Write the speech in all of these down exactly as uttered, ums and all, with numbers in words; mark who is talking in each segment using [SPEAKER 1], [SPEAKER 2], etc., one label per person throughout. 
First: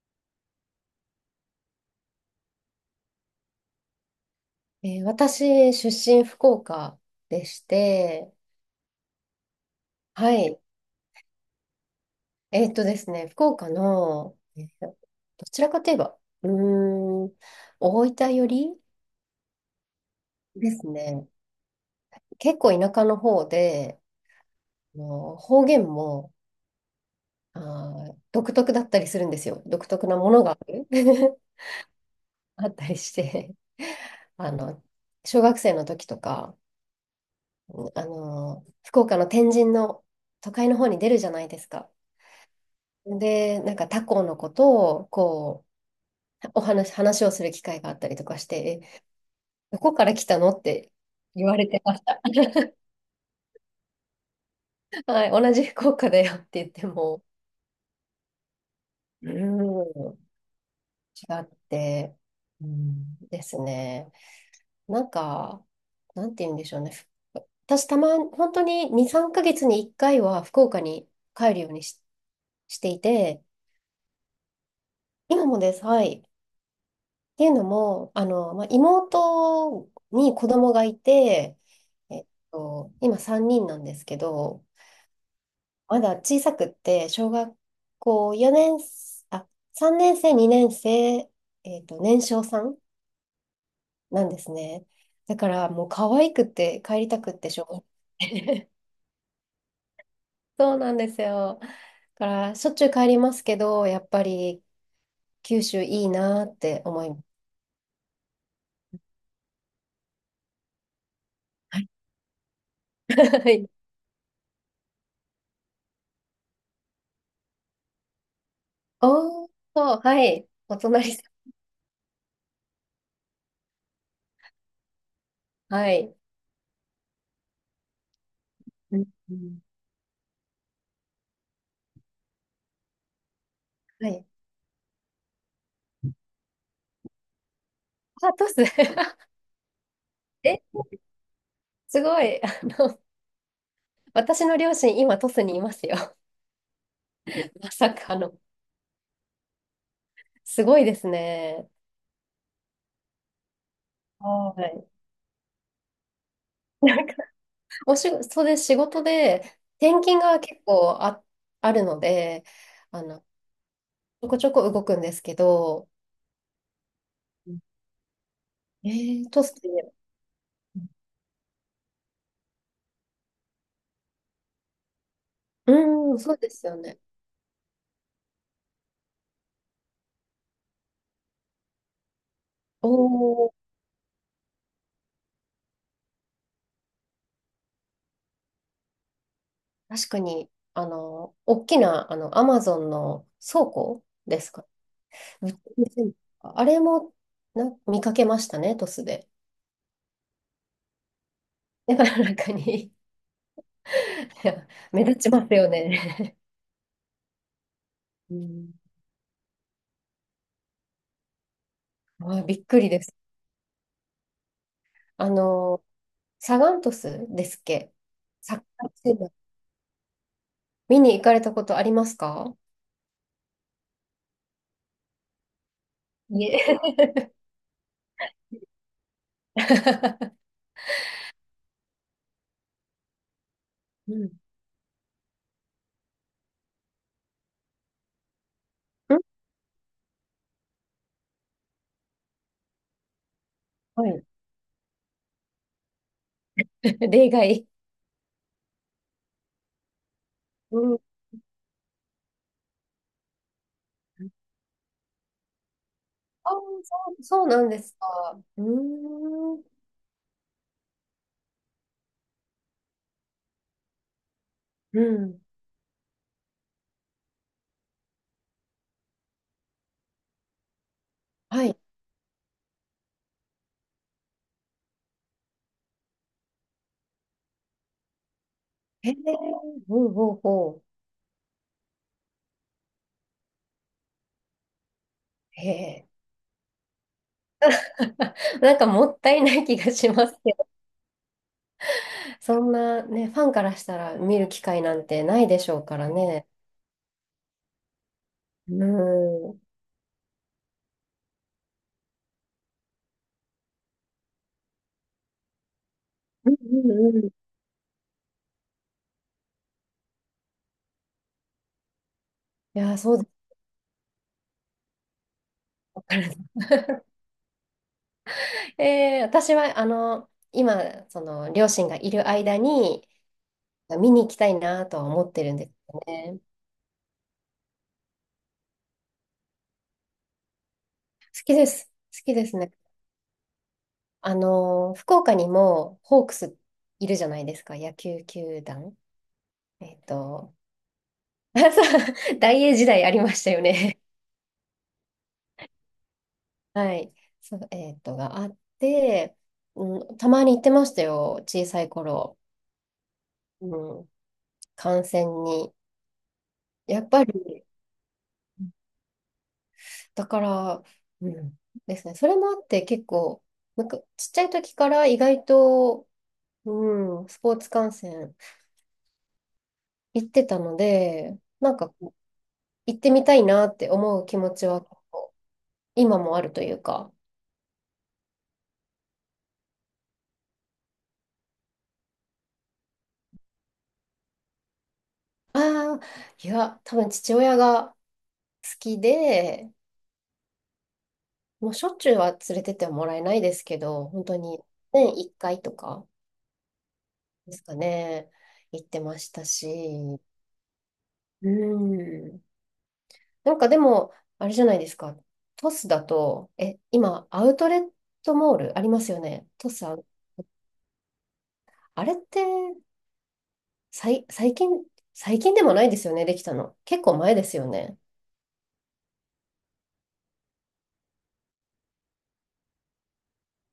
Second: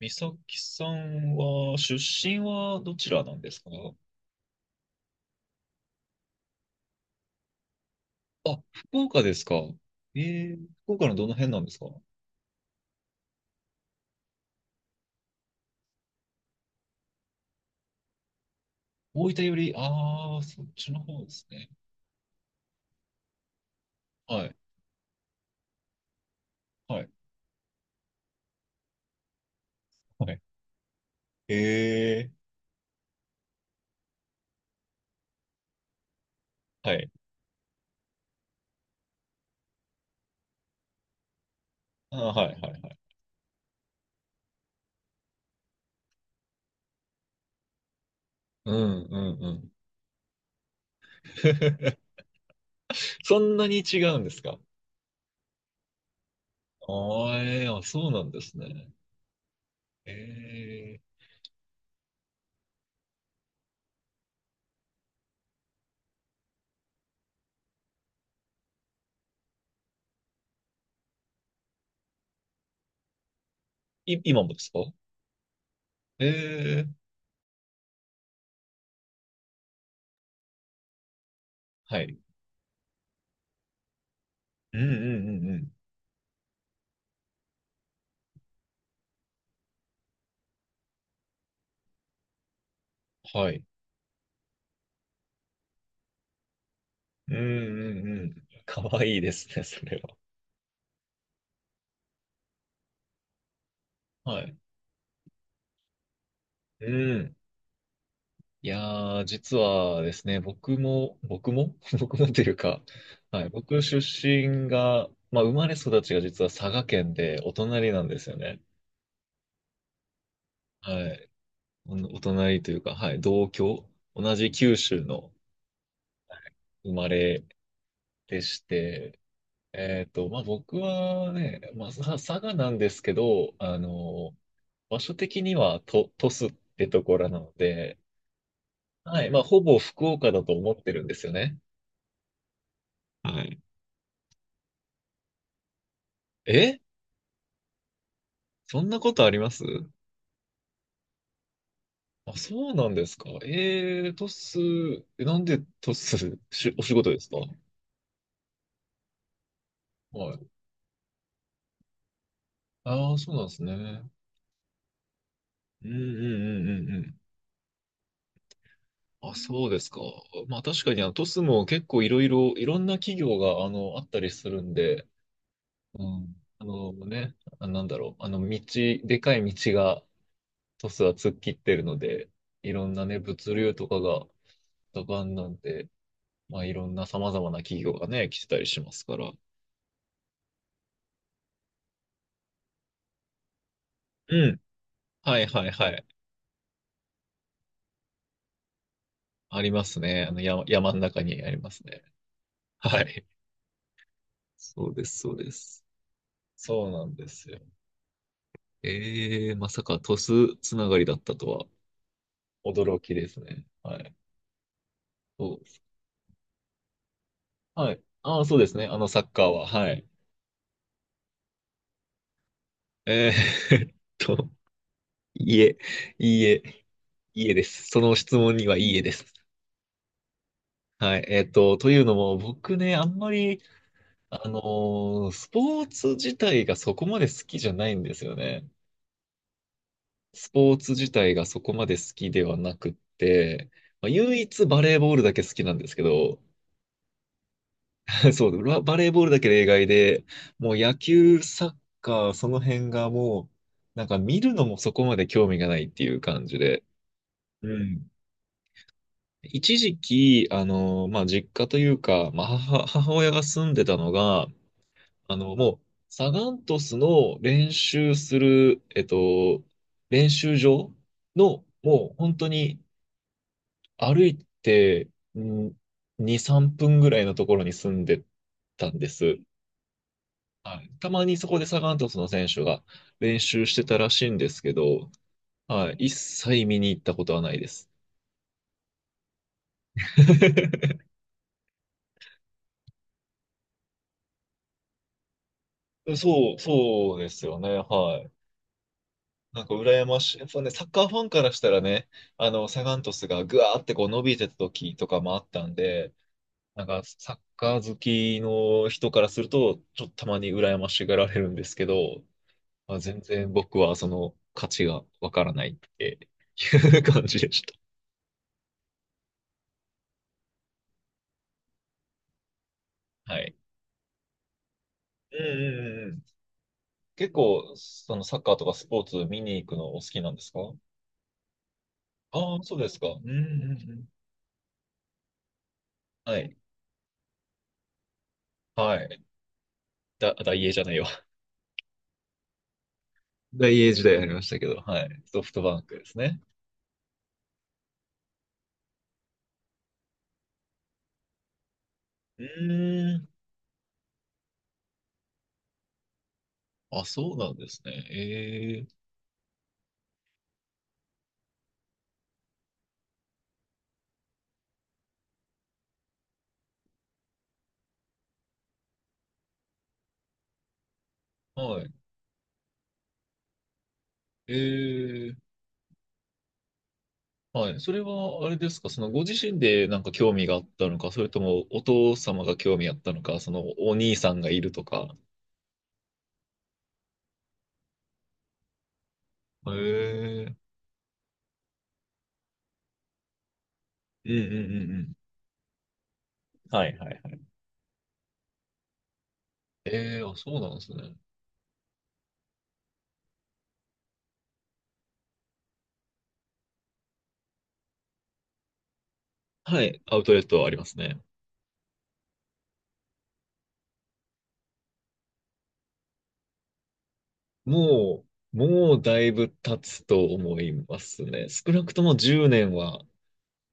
[SPEAKER 1] 美咲さんは、出身はどちらなんですか？
[SPEAKER 2] えー私、出身福岡でして、
[SPEAKER 1] あ、福岡ですか。え
[SPEAKER 2] は
[SPEAKER 1] え。
[SPEAKER 2] い。
[SPEAKER 1] 福岡のどの辺なんですか？
[SPEAKER 2] えーっとですね、福岡の、えーどちらかといえば、うーん、大分寄り
[SPEAKER 1] 大分より、ああ、そっ
[SPEAKER 2] です
[SPEAKER 1] ちの方
[SPEAKER 2] ね。
[SPEAKER 1] ですね。
[SPEAKER 2] 結構田舎の方で、
[SPEAKER 1] はい、
[SPEAKER 2] あの方言も、
[SPEAKER 1] はい、
[SPEAKER 2] あー、独特だったりするんですよ。独特な
[SPEAKER 1] は
[SPEAKER 2] も
[SPEAKER 1] い。
[SPEAKER 2] のがある
[SPEAKER 1] ええ。
[SPEAKER 2] あったりして。あの、小学生の時とか、
[SPEAKER 1] はい。
[SPEAKER 2] あの、福岡の天神の都会の方に出るじゃないですか。
[SPEAKER 1] あー、はい、はい、はい。
[SPEAKER 2] で、なんか他校のことを、こう、お話、話をする機会があったりとかし
[SPEAKER 1] う
[SPEAKER 2] て、
[SPEAKER 1] ん、うん、う
[SPEAKER 2] え
[SPEAKER 1] ん。
[SPEAKER 2] どこから来たのって言われてまし た。
[SPEAKER 1] そんなに違うんですか？
[SPEAKER 2] はい、同じ福岡だよって言っても、
[SPEAKER 1] ああ、ええあ、そうなんですね。
[SPEAKER 2] うーん、違
[SPEAKER 1] ええ。
[SPEAKER 2] って、うんですね。なんか、なんて言うんでしょうね。ふ私、たま、本当にに、さんかげつにいっかいは福岡に帰るようにし、していて、
[SPEAKER 1] い、今もですか？
[SPEAKER 2] 今もです。はい。
[SPEAKER 1] ええ。
[SPEAKER 2] っていうのも、あの、まあ、妹に子供がいて、
[SPEAKER 1] はい。
[SPEAKER 2] えっと、今さんにんなんですけど、
[SPEAKER 1] うん、うん、うん、うん。
[SPEAKER 2] まだ小さくって、小学校よねん、あ、さんねん生、にねん生、えっと、年少さん
[SPEAKER 1] はい。
[SPEAKER 2] なんですね。だからもう可愛くて帰りた
[SPEAKER 1] う
[SPEAKER 2] くっ
[SPEAKER 1] ん、う
[SPEAKER 2] てしょうが
[SPEAKER 1] ん、うん。
[SPEAKER 2] ない。
[SPEAKER 1] かわいいですね、それは。
[SPEAKER 2] そうなんですよ。だからしょっちゅう帰りますけど、やっぱ
[SPEAKER 1] はい。
[SPEAKER 2] り九州いいなって
[SPEAKER 1] う
[SPEAKER 2] 思います。
[SPEAKER 1] ん。いやー、実はですね、僕も、僕も 僕もというか、はい、
[SPEAKER 2] はい。
[SPEAKER 1] 僕出身が、まあ、生まれ育ちが実は佐賀県でお隣なんですよね。
[SPEAKER 2] おー、はい。お
[SPEAKER 1] は
[SPEAKER 2] 隣さ
[SPEAKER 1] い。お、お隣というか、はい、同郷、同じ九州の、
[SPEAKER 2] ん。はい。
[SPEAKER 1] はい、生まれでし
[SPEAKER 2] うん
[SPEAKER 1] て、
[SPEAKER 2] うん、
[SPEAKER 1] えっと、まあ、僕はね、まあ、さ佐賀なんですけど、あ
[SPEAKER 2] はい。
[SPEAKER 1] の、場所的にはと、鳥栖ってところなので、
[SPEAKER 2] あ、トス。
[SPEAKER 1] はい、まあ、ほぼ福岡だと思っ
[SPEAKER 2] え、
[SPEAKER 1] てるんですよね。
[SPEAKER 2] すごい。あの、
[SPEAKER 1] はい。
[SPEAKER 2] 私の両親、今、トスにいますよ。
[SPEAKER 1] え
[SPEAKER 2] まさかの。
[SPEAKER 1] そんなことあります？
[SPEAKER 2] すごいですね。
[SPEAKER 1] あ、そうなんですか。えー、トス。
[SPEAKER 2] はい。
[SPEAKER 1] えなんでトス、し、お仕
[SPEAKER 2] なん
[SPEAKER 1] 事
[SPEAKER 2] か、
[SPEAKER 1] ですか？
[SPEAKER 2] お仕事で仕事で、転勤
[SPEAKER 1] は
[SPEAKER 2] が
[SPEAKER 1] い。
[SPEAKER 2] 結構あ、あるので、あ
[SPEAKER 1] ああ、
[SPEAKER 2] の、
[SPEAKER 1] そうなんですね。
[SPEAKER 2] ちょこちょこ動くんですけ
[SPEAKER 1] う
[SPEAKER 2] ど、
[SPEAKER 1] んうんうんうんうん。
[SPEAKER 2] うんえー、
[SPEAKER 1] あ、
[SPEAKER 2] トスっ
[SPEAKER 1] そうです
[SPEAKER 2] て、
[SPEAKER 1] か。まあ確かにあのトスも結構いろいろ、いろんな企業があの、あったりするんで、う
[SPEAKER 2] うん、そう
[SPEAKER 1] ん。
[SPEAKER 2] で
[SPEAKER 1] あ
[SPEAKER 2] すよ
[SPEAKER 1] の
[SPEAKER 2] ね。
[SPEAKER 1] ね、あ、なんだろう、あの道、でかい道がトスは突っ切ってるので、いろ
[SPEAKER 2] お
[SPEAKER 1] んなね、物
[SPEAKER 2] お、
[SPEAKER 1] 流とかが盛んなんで、まあいろんな様々な企業がね、来てたりしますから。
[SPEAKER 2] 確かに、あの、大きな、あの、アマゾンの倉庫
[SPEAKER 1] う
[SPEAKER 2] です
[SPEAKER 1] ん。
[SPEAKER 2] かね。
[SPEAKER 1] はい
[SPEAKER 2] めっちゃ
[SPEAKER 1] はい
[SPEAKER 2] 見
[SPEAKER 1] は
[SPEAKER 2] せ
[SPEAKER 1] い。
[SPEAKER 2] るあれもな見かけましたね、トスで。
[SPEAKER 1] ありますね。あの山、山の中にあります
[SPEAKER 2] だ
[SPEAKER 1] ね。
[SPEAKER 2] から中に い
[SPEAKER 1] はい。
[SPEAKER 2] や
[SPEAKER 1] そうで
[SPEAKER 2] 目立
[SPEAKER 1] す、
[SPEAKER 2] ち
[SPEAKER 1] そう
[SPEAKER 2] ま
[SPEAKER 1] で
[SPEAKER 2] すよ
[SPEAKER 1] す。
[SPEAKER 2] ね。
[SPEAKER 1] そうなんですよ。
[SPEAKER 2] うん、
[SPEAKER 1] ええ。まさか鳥栖つながりだったとは。
[SPEAKER 2] あ、びっくり
[SPEAKER 1] 驚
[SPEAKER 2] で
[SPEAKER 1] き
[SPEAKER 2] す。
[SPEAKER 1] ですね。はい。
[SPEAKER 2] あ
[SPEAKER 1] そうです。
[SPEAKER 2] の、サガン鳥栖ですっ
[SPEAKER 1] は
[SPEAKER 2] け？
[SPEAKER 1] い。ああ、そ
[SPEAKER 2] サ
[SPEAKER 1] う
[SPEAKER 2] ッ
[SPEAKER 1] ですね。
[SPEAKER 2] カー
[SPEAKER 1] あの
[SPEAKER 2] チー
[SPEAKER 1] サッ
[SPEAKER 2] ム
[SPEAKER 1] カーは。はい。
[SPEAKER 2] 見に行かれたことありますか？
[SPEAKER 1] えー えっと、いいえ、いい
[SPEAKER 2] い
[SPEAKER 1] え、
[SPEAKER 2] え。
[SPEAKER 1] いいえです。その質問にはいいえです。はい。えっと、というのも、僕ね、あんまり、
[SPEAKER 2] うん。ん
[SPEAKER 1] あのースポーツ自体がそこまで好きじゃないんですよね。スポーツ自体がそこまで好きではなくって、ま
[SPEAKER 2] は
[SPEAKER 1] あ、
[SPEAKER 2] い。
[SPEAKER 1] 唯一バレーボールだけ好きなんですけど、
[SPEAKER 2] 例外。
[SPEAKER 1] そう、バ、バレーボールだけ例外で、もう
[SPEAKER 2] う
[SPEAKER 1] 野
[SPEAKER 2] ん。
[SPEAKER 1] 球、サッカー、その辺がもう、なんか見るのもそこまで興味がないっていう感
[SPEAKER 2] ああ、
[SPEAKER 1] じで、
[SPEAKER 2] そう、そうなん
[SPEAKER 1] う
[SPEAKER 2] です
[SPEAKER 1] ん。
[SPEAKER 2] か。うーん。
[SPEAKER 1] 一時期、あの、まあ、実家というか、まあ、母、母親が住んでたのが、
[SPEAKER 2] う
[SPEAKER 1] あ
[SPEAKER 2] ん。
[SPEAKER 1] の、もう、サガン鳥栖の練習する、えっと、練習場
[SPEAKER 2] は
[SPEAKER 1] の、
[SPEAKER 2] い。
[SPEAKER 1] もう本当に、歩いて、んに、さんぷんぐらいのところに住んでたんで
[SPEAKER 2] へえ。
[SPEAKER 1] す。
[SPEAKER 2] ほうほう
[SPEAKER 1] は
[SPEAKER 2] ほ
[SPEAKER 1] い。たまにそこでサガン鳥栖の選手が練習してたらしいんですけど、
[SPEAKER 2] う。へ
[SPEAKER 1] はい。
[SPEAKER 2] え。
[SPEAKER 1] 一切見に行ったことはないです。
[SPEAKER 2] なんかもったいない気がしますけど、そんなね、ファンからしたら見る機会なんてないでしょうからね。
[SPEAKER 1] そう、そうですよね。はい。
[SPEAKER 2] うん。うん
[SPEAKER 1] なんか羨ましい。やっぱね、サッカーファンからしたらね、あの、サガン鳥栖がぐわーってこう伸びてた時とかもあったんで、
[SPEAKER 2] うん
[SPEAKER 1] なんか
[SPEAKER 2] うん。い
[SPEAKER 1] サッカー好きの人からすると、ちょっとたまに羨ましがられるんですけど、
[SPEAKER 2] や、
[SPEAKER 1] あ、
[SPEAKER 2] そう
[SPEAKER 1] 全
[SPEAKER 2] です。
[SPEAKER 1] 然僕はその価値がわからないっ
[SPEAKER 2] わか
[SPEAKER 1] て
[SPEAKER 2] る
[SPEAKER 1] いう 感じでし
[SPEAKER 2] えー私は、あの、今、その、両親がいる間に、
[SPEAKER 1] た。はい。
[SPEAKER 2] 見に行きたいなとは思っ
[SPEAKER 1] う
[SPEAKER 2] て
[SPEAKER 1] ん
[SPEAKER 2] るんで
[SPEAKER 1] う
[SPEAKER 2] す
[SPEAKER 1] ん
[SPEAKER 2] よ
[SPEAKER 1] うんうん。
[SPEAKER 2] ね。
[SPEAKER 1] 結構、そのサッカーとかスポーツ見に行くのお好きなんですか？
[SPEAKER 2] 好きです。好き
[SPEAKER 1] あ
[SPEAKER 2] で
[SPEAKER 1] あ
[SPEAKER 2] す
[SPEAKER 1] ー、
[SPEAKER 2] ね。
[SPEAKER 1] そうですか。うんうんうん。
[SPEAKER 2] あの、福岡にも、ホーク
[SPEAKER 1] はい。
[SPEAKER 2] スいるじゃないですか、野球球団。
[SPEAKER 1] はい。
[SPEAKER 2] えっ
[SPEAKER 1] だ、
[SPEAKER 2] と、
[SPEAKER 1] 大英じゃないわ。
[SPEAKER 2] 大英時代ありましたよ
[SPEAKER 1] 大英
[SPEAKER 2] ね。
[SPEAKER 1] 時代ありましたけど、はい。ソフトバンクですね。
[SPEAKER 2] はい。そう、えーっと、があって、うん、たまに行ってましたよ、小さい頃。
[SPEAKER 1] うーん。
[SPEAKER 2] うん、観戦に。や
[SPEAKER 1] あ、
[SPEAKER 2] っぱ
[SPEAKER 1] そうなん
[SPEAKER 2] り、
[SPEAKER 1] ですね。ええ。
[SPEAKER 2] だから、うん、ですね。それもあって結構、なんかちっちゃい時から意外と、うん、スポーツ観戦行ってたので、なん
[SPEAKER 1] は
[SPEAKER 2] か
[SPEAKER 1] い。
[SPEAKER 2] こう行ってみたいなって思う気持ちは結構
[SPEAKER 1] ええ。
[SPEAKER 2] 今もあるというか、
[SPEAKER 1] はい。それは、あれですか、そのご自身でなんか興味があったのか、それともお父様が興味あったのか、そのお兄さんがいるとか。
[SPEAKER 2] ああ、いや、多分父親が好きで、
[SPEAKER 1] へえ。
[SPEAKER 2] もうしょっちゅうは連れてってはもらえないですけど、本
[SPEAKER 1] う
[SPEAKER 2] 当
[SPEAKER 1] んうん
[SPEAKER 2] に
[SPEAKER 1] うんうん。
[SPEAKER 2] 年いっかいとか
[SPEAKER 1] はいはいはい。
[SPEAKER 2] ですかね、行ってましたし、
[SPEAKER 1] ええ、あ、そうなんですね。
[SPEAKER 2] うん。なんかでも、あれじゃないですか、トスだと、え、今、アウトレットモールありますよね、ト
[SPEAKER 1] は
[SPEAKER 2] スあ、
[SPEAKER 1] い、アウトレットはありますね。
[SPEAKER 2] あれってさい、最近、最近でもないですよね、できたの。結構前ですよね。
[SPEAKER 1] もう、もうだいぶ経つと思いますね。少なくともじゅうねんは、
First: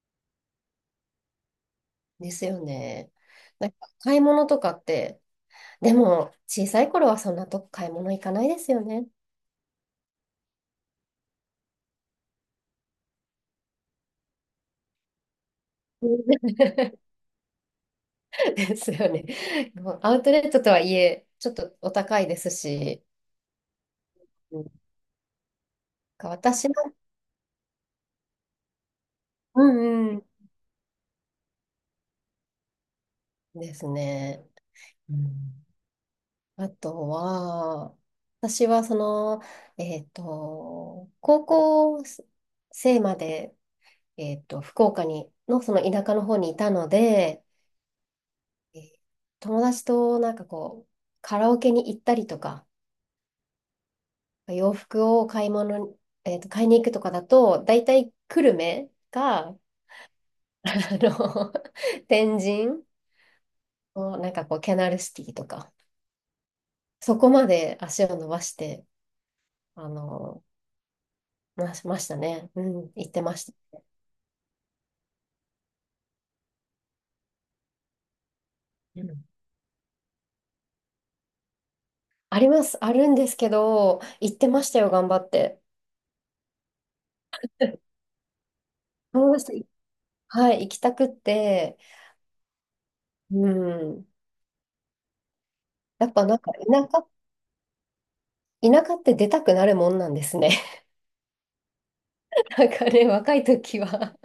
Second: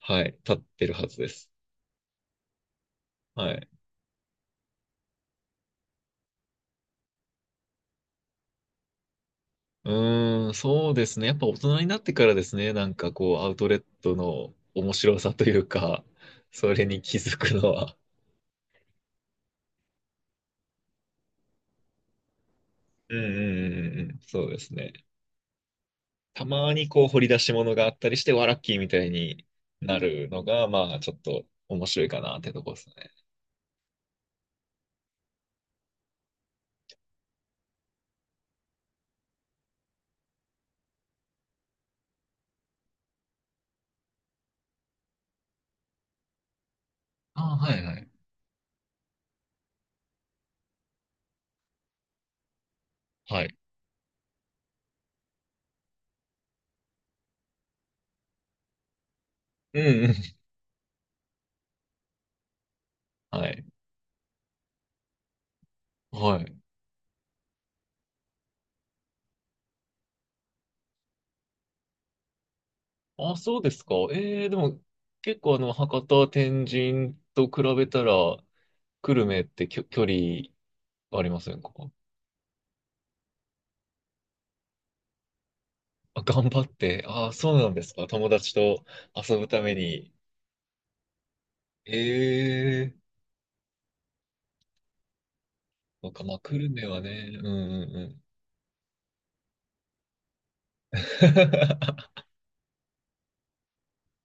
[SPEAKER 1] はい、経ってるはずです。
[SPEAKER 2] ですよね。
[SPEAKER 1] はい。
[SPEAKER 2] なんか買い物とかって、でも、小さい頃はそんなとこ買い物行かないですよね。
[SPEAKER 1] うーん、そうですね。やっぱ大人になってからですね、なんかこう、アウトレットの面白さというか、
[SPEAKER 2] う
[SPEAKER 1] それ
[SPEAKER 2] ん
[SPEAKER 1] に気づくのは。
[SPEAKER 2] ですよね。もうアウトレットとはいえ、ちょっとお高いですし、
[SPEAKER 1] うんうんうんうんうん、そうで
[SPEAKER 2] うん
[SPEAKER 1] すね。た
[SPEAKER 2] 私
[SPEAKER 1] ま
[SPEAKER 2] の、
[SPEAKER 1] にこう、掘り出し物があったりして、わラッキーみたいに
[SPEAKER 2] う
[SPEAKER 1] な
[SPEAKER 2] んう
[SPEAKER 1] るのが、まあ、ちょっと面白いかなってとこですね。
[SPEAKER 2] ん、ですね。うんあとは、私はその、えっと、高校生まで、えっと、福岡に、のその田舎の方にいたので、
[SPEAKER 1] ああ、はいはい。
[SPEAKER 2] えー友達となんかこう、カラオケに行ったりとか、
[SPEAKER 1] はい。
[SPEAKER 2] 洋服を買い物に、えっと、買いに行くとかだと、だいたい久留米が
[SPEAKER 1] うんうん。
[SPEAKER 2] あの、天神
[SPEAKER 1] はい。
[SPEAKER 2] をなんかこう、キャナルシティとか、
[SPEAKER 1] はい。
[SPEAKER 2] そこまで足を伸ばして、あの、ま、ましたね。うん、行って
[SPEAKER 1] あ、
[SPEAKER 2] ました。
[SPEAKER 1] そうですか。えー、でも、結構あの、博多、天神と比べたら、
[SPEAKER 2] う
[SPEAKER 1] 久
[SPEAKER 2] ん
[SPEAKER 1] 留米ってきょ距離ありませんか？
[SPEAKER 2] あります、あるんですけど、行ってましたよ、頑張って。
[SPEAKER 1] あ、頑張って。ああ、そうなんですか。友達と
[SPEAKER 2] ど
[SPEAKER 1] 遊
[SPEAKER 2] うし
[SPEAKER 1] ぶた
[SPEAKER 2] て、
[SPEAKER 1] めに。
[SPEAKER 2] はい、行きたくって、
[SPEAKER 1] ええ。
[SPEAKER 2] うん。や
[SPEAKER 1] そう
[SPEAKER 2] っ
[SPEAKER 1] か、
[SPEAKER 2] ぱ
[SPEAKER 1] ま
[SPEAKER 2] な
[SPEAKER 1] あ、
[SPEAKER 2] んか、
[SPEAKER 1] 久
[SPEAKER 2] 田
[SPEAKER 1] 留米は
[SPEAKER 2] 舎、
[SPEAKER 1] ね、うんうんうん。
[SPEAKER 2] 田舎って出たくなるもんなんですね。なんかね、若い時は。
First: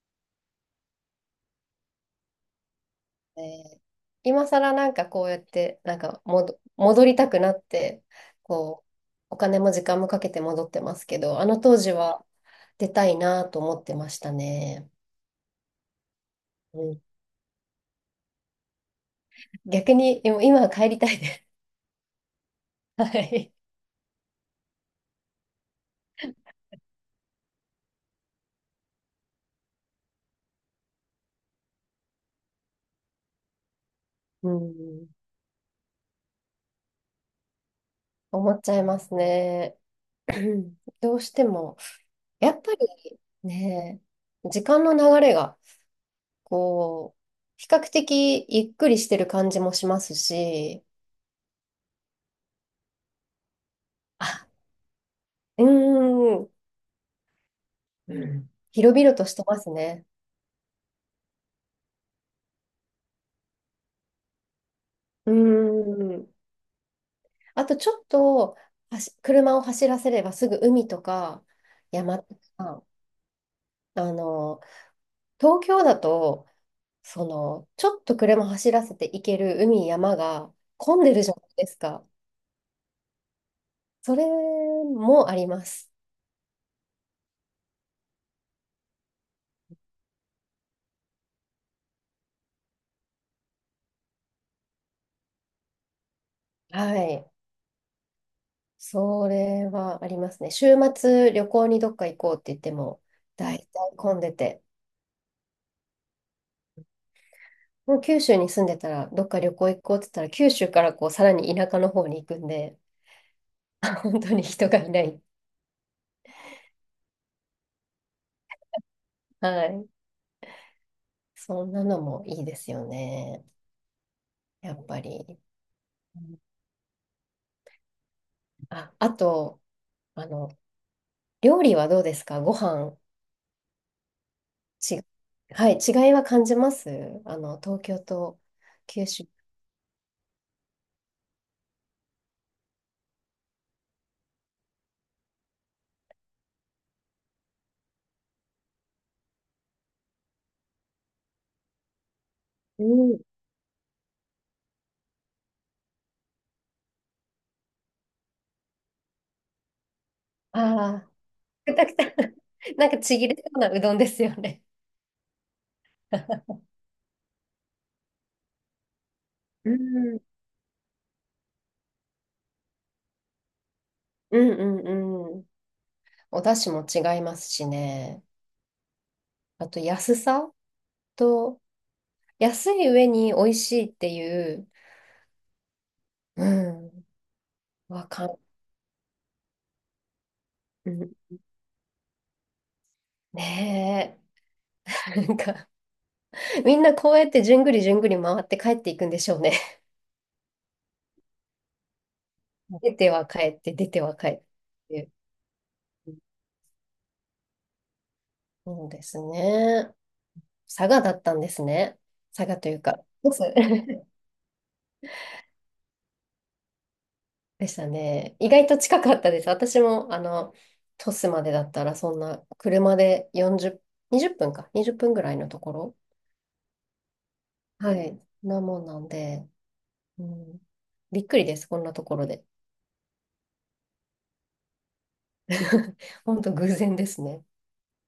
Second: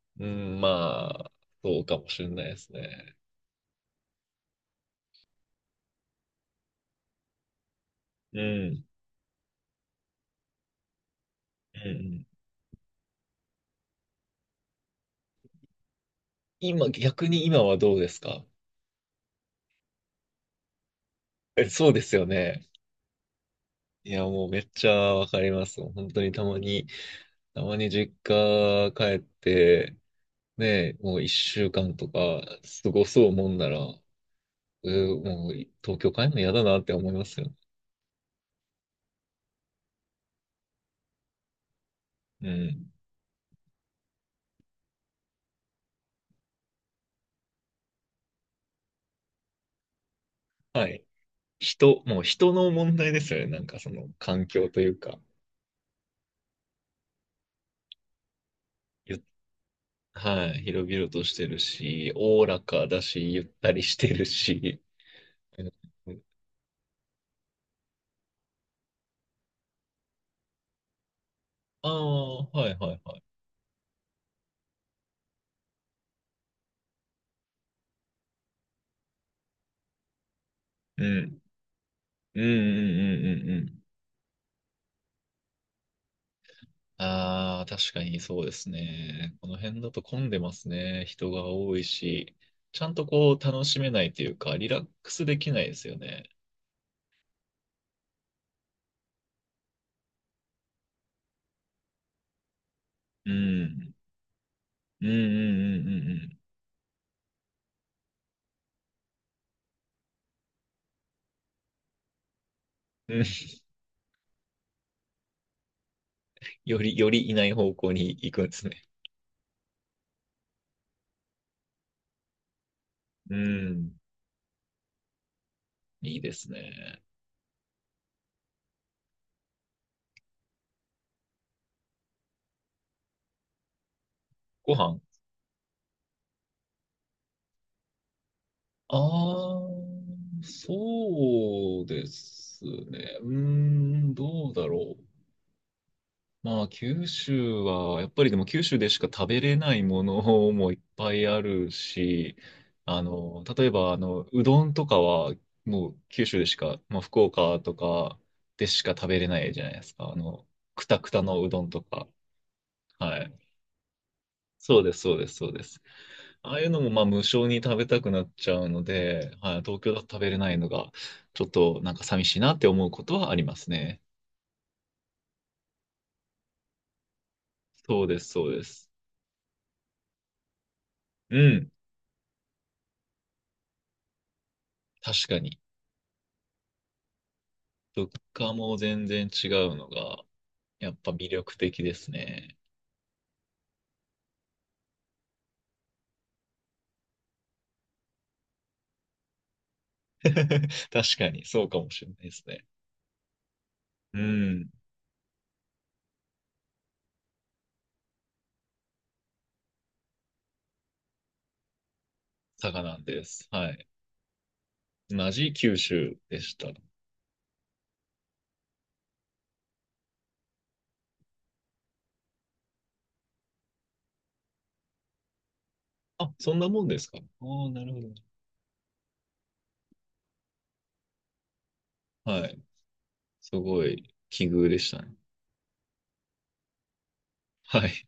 [SPEAKER 1] うん、まあ、そうかもしれないですね。
[SPEAKER 2] えー今更なんかこうやって、なんか戻戻りたくなって、
[SPEAKER 1] うん、うん
[SPEAKER 2] こう、お金も時間もかけて戻ってますけど、あの当
[SPEAKER 1] う
[SPEAKER 2] 時
[SPEAKER 1] ん。
[SPEAKER 2] は出たいなと思ってましたね。う
[SPEAKER 1] 今、
[SPEAKER 2] ん、
[SPEAKER 1] 逆に今はどうですか？
[SPEAKER 2] 逆に今今は帰りたいです。
[SPEAKER 1] え、そうですよね。
[SPEAKER 2] はい。
[SPEAKER 1] いや、もうめっちゃわかります。本当にたまに、たまに実家帰って、ね、もう一週間とか過ごそうもんなら、
[SPEAKER 2] う
[SPEAKER 1] え
[SPEAKER 2] ん、
[SPEAKER 1] ーもう東京帰るの嫌だなって思いますよね？
[SPEAKER 2] 思っちゃいますね。どうしても、
[SPEAKER 1] う
[SPEAKER 2] やっぱ
[SPEAKER 1] ん。
[SPEAKER 2] りね、時間の流れが、こう、比較的ゆっくりしてる感じもしますし、
[SPEAKER 1] はい。人、もう人の問題ですよね。なんかその環
[SPEAKER 2] あ、
[SPEAKER 1] 境というか、
[SPEAKER 2] うーん、うん。広々
[SPEAKER 1] ゆ
[SPEAKER 2] としてますね。
[SPEAKER 1] はい。広々としてるし、おおらかだし、ゆったりしてるし。
[SPEAKER 2] うー
[SPEAKER 1] うん。
[SPEAKER 2] ん。あとちょっとはし車を走らせればすぐ海とか
[SPEAKER 1] あ
[SPEAKER 2] 山
[SPEAKER 1] あ、
[SPEAKER 2] と
[SPEAKER 1] はい
[SPEAKER 2] か、
[SPEAKER 1] はいはい。
[SPEAKER 2] あの、東京だと、その、ちょっと車走らせて行ける海、山が混
[SPEAKER 1] う
[SPEAKER 2] んでるじゃ
[SPEAKER 1] ん。
[SPEAKER 2] ないですか。
[SPEAKER 1] うんうんうんうんうん。
[SPEAKER 2] それもあります。
[SPEAKER 1] ああ、確かにそうですね。この辺だと混んでますね。人が多いし、ちゃんとこう楽しめないというか、リラックスできないですよね。
[SPEAKER 2] はい。それはありますね。週末旅行にどっか行こうって言っても、
[SPEAKER 1] う
[SPEAKER 2] 大
[SPEAKER 1] ん。
[SPEAKER 2] 体混んでて。
[SPEAKER 1] うんうんうんうんうん。
[SPEAKER 2] もう九州に住んでたら、どっか旅行行こうって言ったら、九州からこう、さらに田舎の方に行くんで、
[SPEAKER 1] うん。
[SPEAKER 2] あ本当に人がいない。
[SPEAKER 1] より、よりいない方向に行くんですね。
[SPEAKER 2] はい。そんなのもいいですよ
[SPEAKER 1] う
[SPEAKER 2] ね。
[SPEAKER 1] ん。
[SPEAKER 2] やっぱり。
[SPEAKER 1] い
[SPEAKER 2] う
[SPEAKER 1] いで
[SPEAKER 2] ん
[SPEAKER 1] すね。
[SPEAKER 2] あ、あと、あの、料理はどうですか？ご飯、
[SPEAKER 1] ご飯。
[SPEAKER 2] ち、はい、違いは感じますあの、東京と
[SPEAKER 1] あ
[SPEAKER 2] 九州。
[SPEAKER 1] あ、そうですね。うーん、どうだろう。まあ、九州は、やっぱりでも九州でしか食べれないものもいっぱいあるし、
[SPEAKER 2] う
[SPEAKER 1] あ
[SPEAKER 2] ん。
[SPEAKER 1] の、例えば、あの、うどんとかは、もう九州でしか、まあ、福岡とかでしか食べれないじゃないですか。あの、くた
[SPEAKER 2] あ
[SPEAKER 1] く
[SPEAKER 2] あ、
[SPEAKER 1] たのうどん
[SPEAKER 2] く
[SPEAKER 1] と
[SPEAKER 2] たくた。
[SPEAKER 1] か。
[SPEAKER 2] なんかち
[SPEAKER 1] は
[SPEAKER 2] ぎれ
[SPEAKER 1] い。
[SPEAKER 2] そうなうどんですよね。
[SPEAKER 1] そうです、そうです、そうです。ああいうのもまあ無償に食べたくなっちゃうので、はい、
[SPEAKER 2] う
[SPEAKER 1] 東京だと
[SPEAKER 2] ん、
[SPEAKER 1] 食べれないのが、ちょっとなんか寂しいなって思うことはありますね。
[SPEAKER 2] うん、うん、うん。お出汁も違いますし
[SPEAKER 1] そうで
[SPEAKER 2] ね。
[SPEAKER 1] す、そうです。
[SPEAKER 2] あと安さ
[SPEAKER 1] う
[SPEAKER 2] と、
[SPEAKER 1] ん、
[SPEAKER 2] 安い上に美味しいっていう、
[SPEAKER 1] 確かに。
[SPEAKER 2] うん、わ
[SPEAKER 1] 物
[SPEAKER 2] かん、
[SPEAKER 1] 価も全然違うのが、
[SPEAKER 2] う
[SPEAKER 1] やっぱ
[SPEAKER 2] ん
[SPEAKER 1] 魅力的ですね。
[SPEAKER 2] ねえ。なんか、みんなこうやってじゅんぐりじゅんぐり回って帰っていくんでしょうね。
[SPEAKER 1] 確かに、そうかもしれないですね。
[SPEAKER 2] 出ては帰って、出ては
[SPEAKER 1] う
[SPEAKER 2] 帰ってっ
[SPEAKER 1] ん、
[SPEAKER 2] ていう。そうですね。佐賀だったんですね。佐賀と
[SPEAKER 1] 佐
[SPEAKER 2] いう
[SPEAKER 1] 賀な
[SPEAKER 2] か、
[SPEAKER 1] んで
[SPEAKER 2] 鳥
[SPEAKER 1] す。はい。
[SPEAKER 2] 栖
[SPEAKER 1] 同じ九州でした。
[SPEAKER 2] でしたね。意外と近かったです。私も、あの、鳥栖までだったら、そんな、車でよんじゅう、にじゅっぷんか、にじゅっぷんぐらいのところ。
[SPEAKER 1] あ、そんなもんですか。ああ、なる
[SPEAKER 2] は
[SPEAKER 1] ほど。
[SPEAKER 2] い。なもんなんで。うん、びっくりです、こんなところで。
[SPEAKER 1] はい。すごい、奇遇でしたね。
[SPEAKER 2] 本当偶然ですね。
[SPEAKER 1] はい。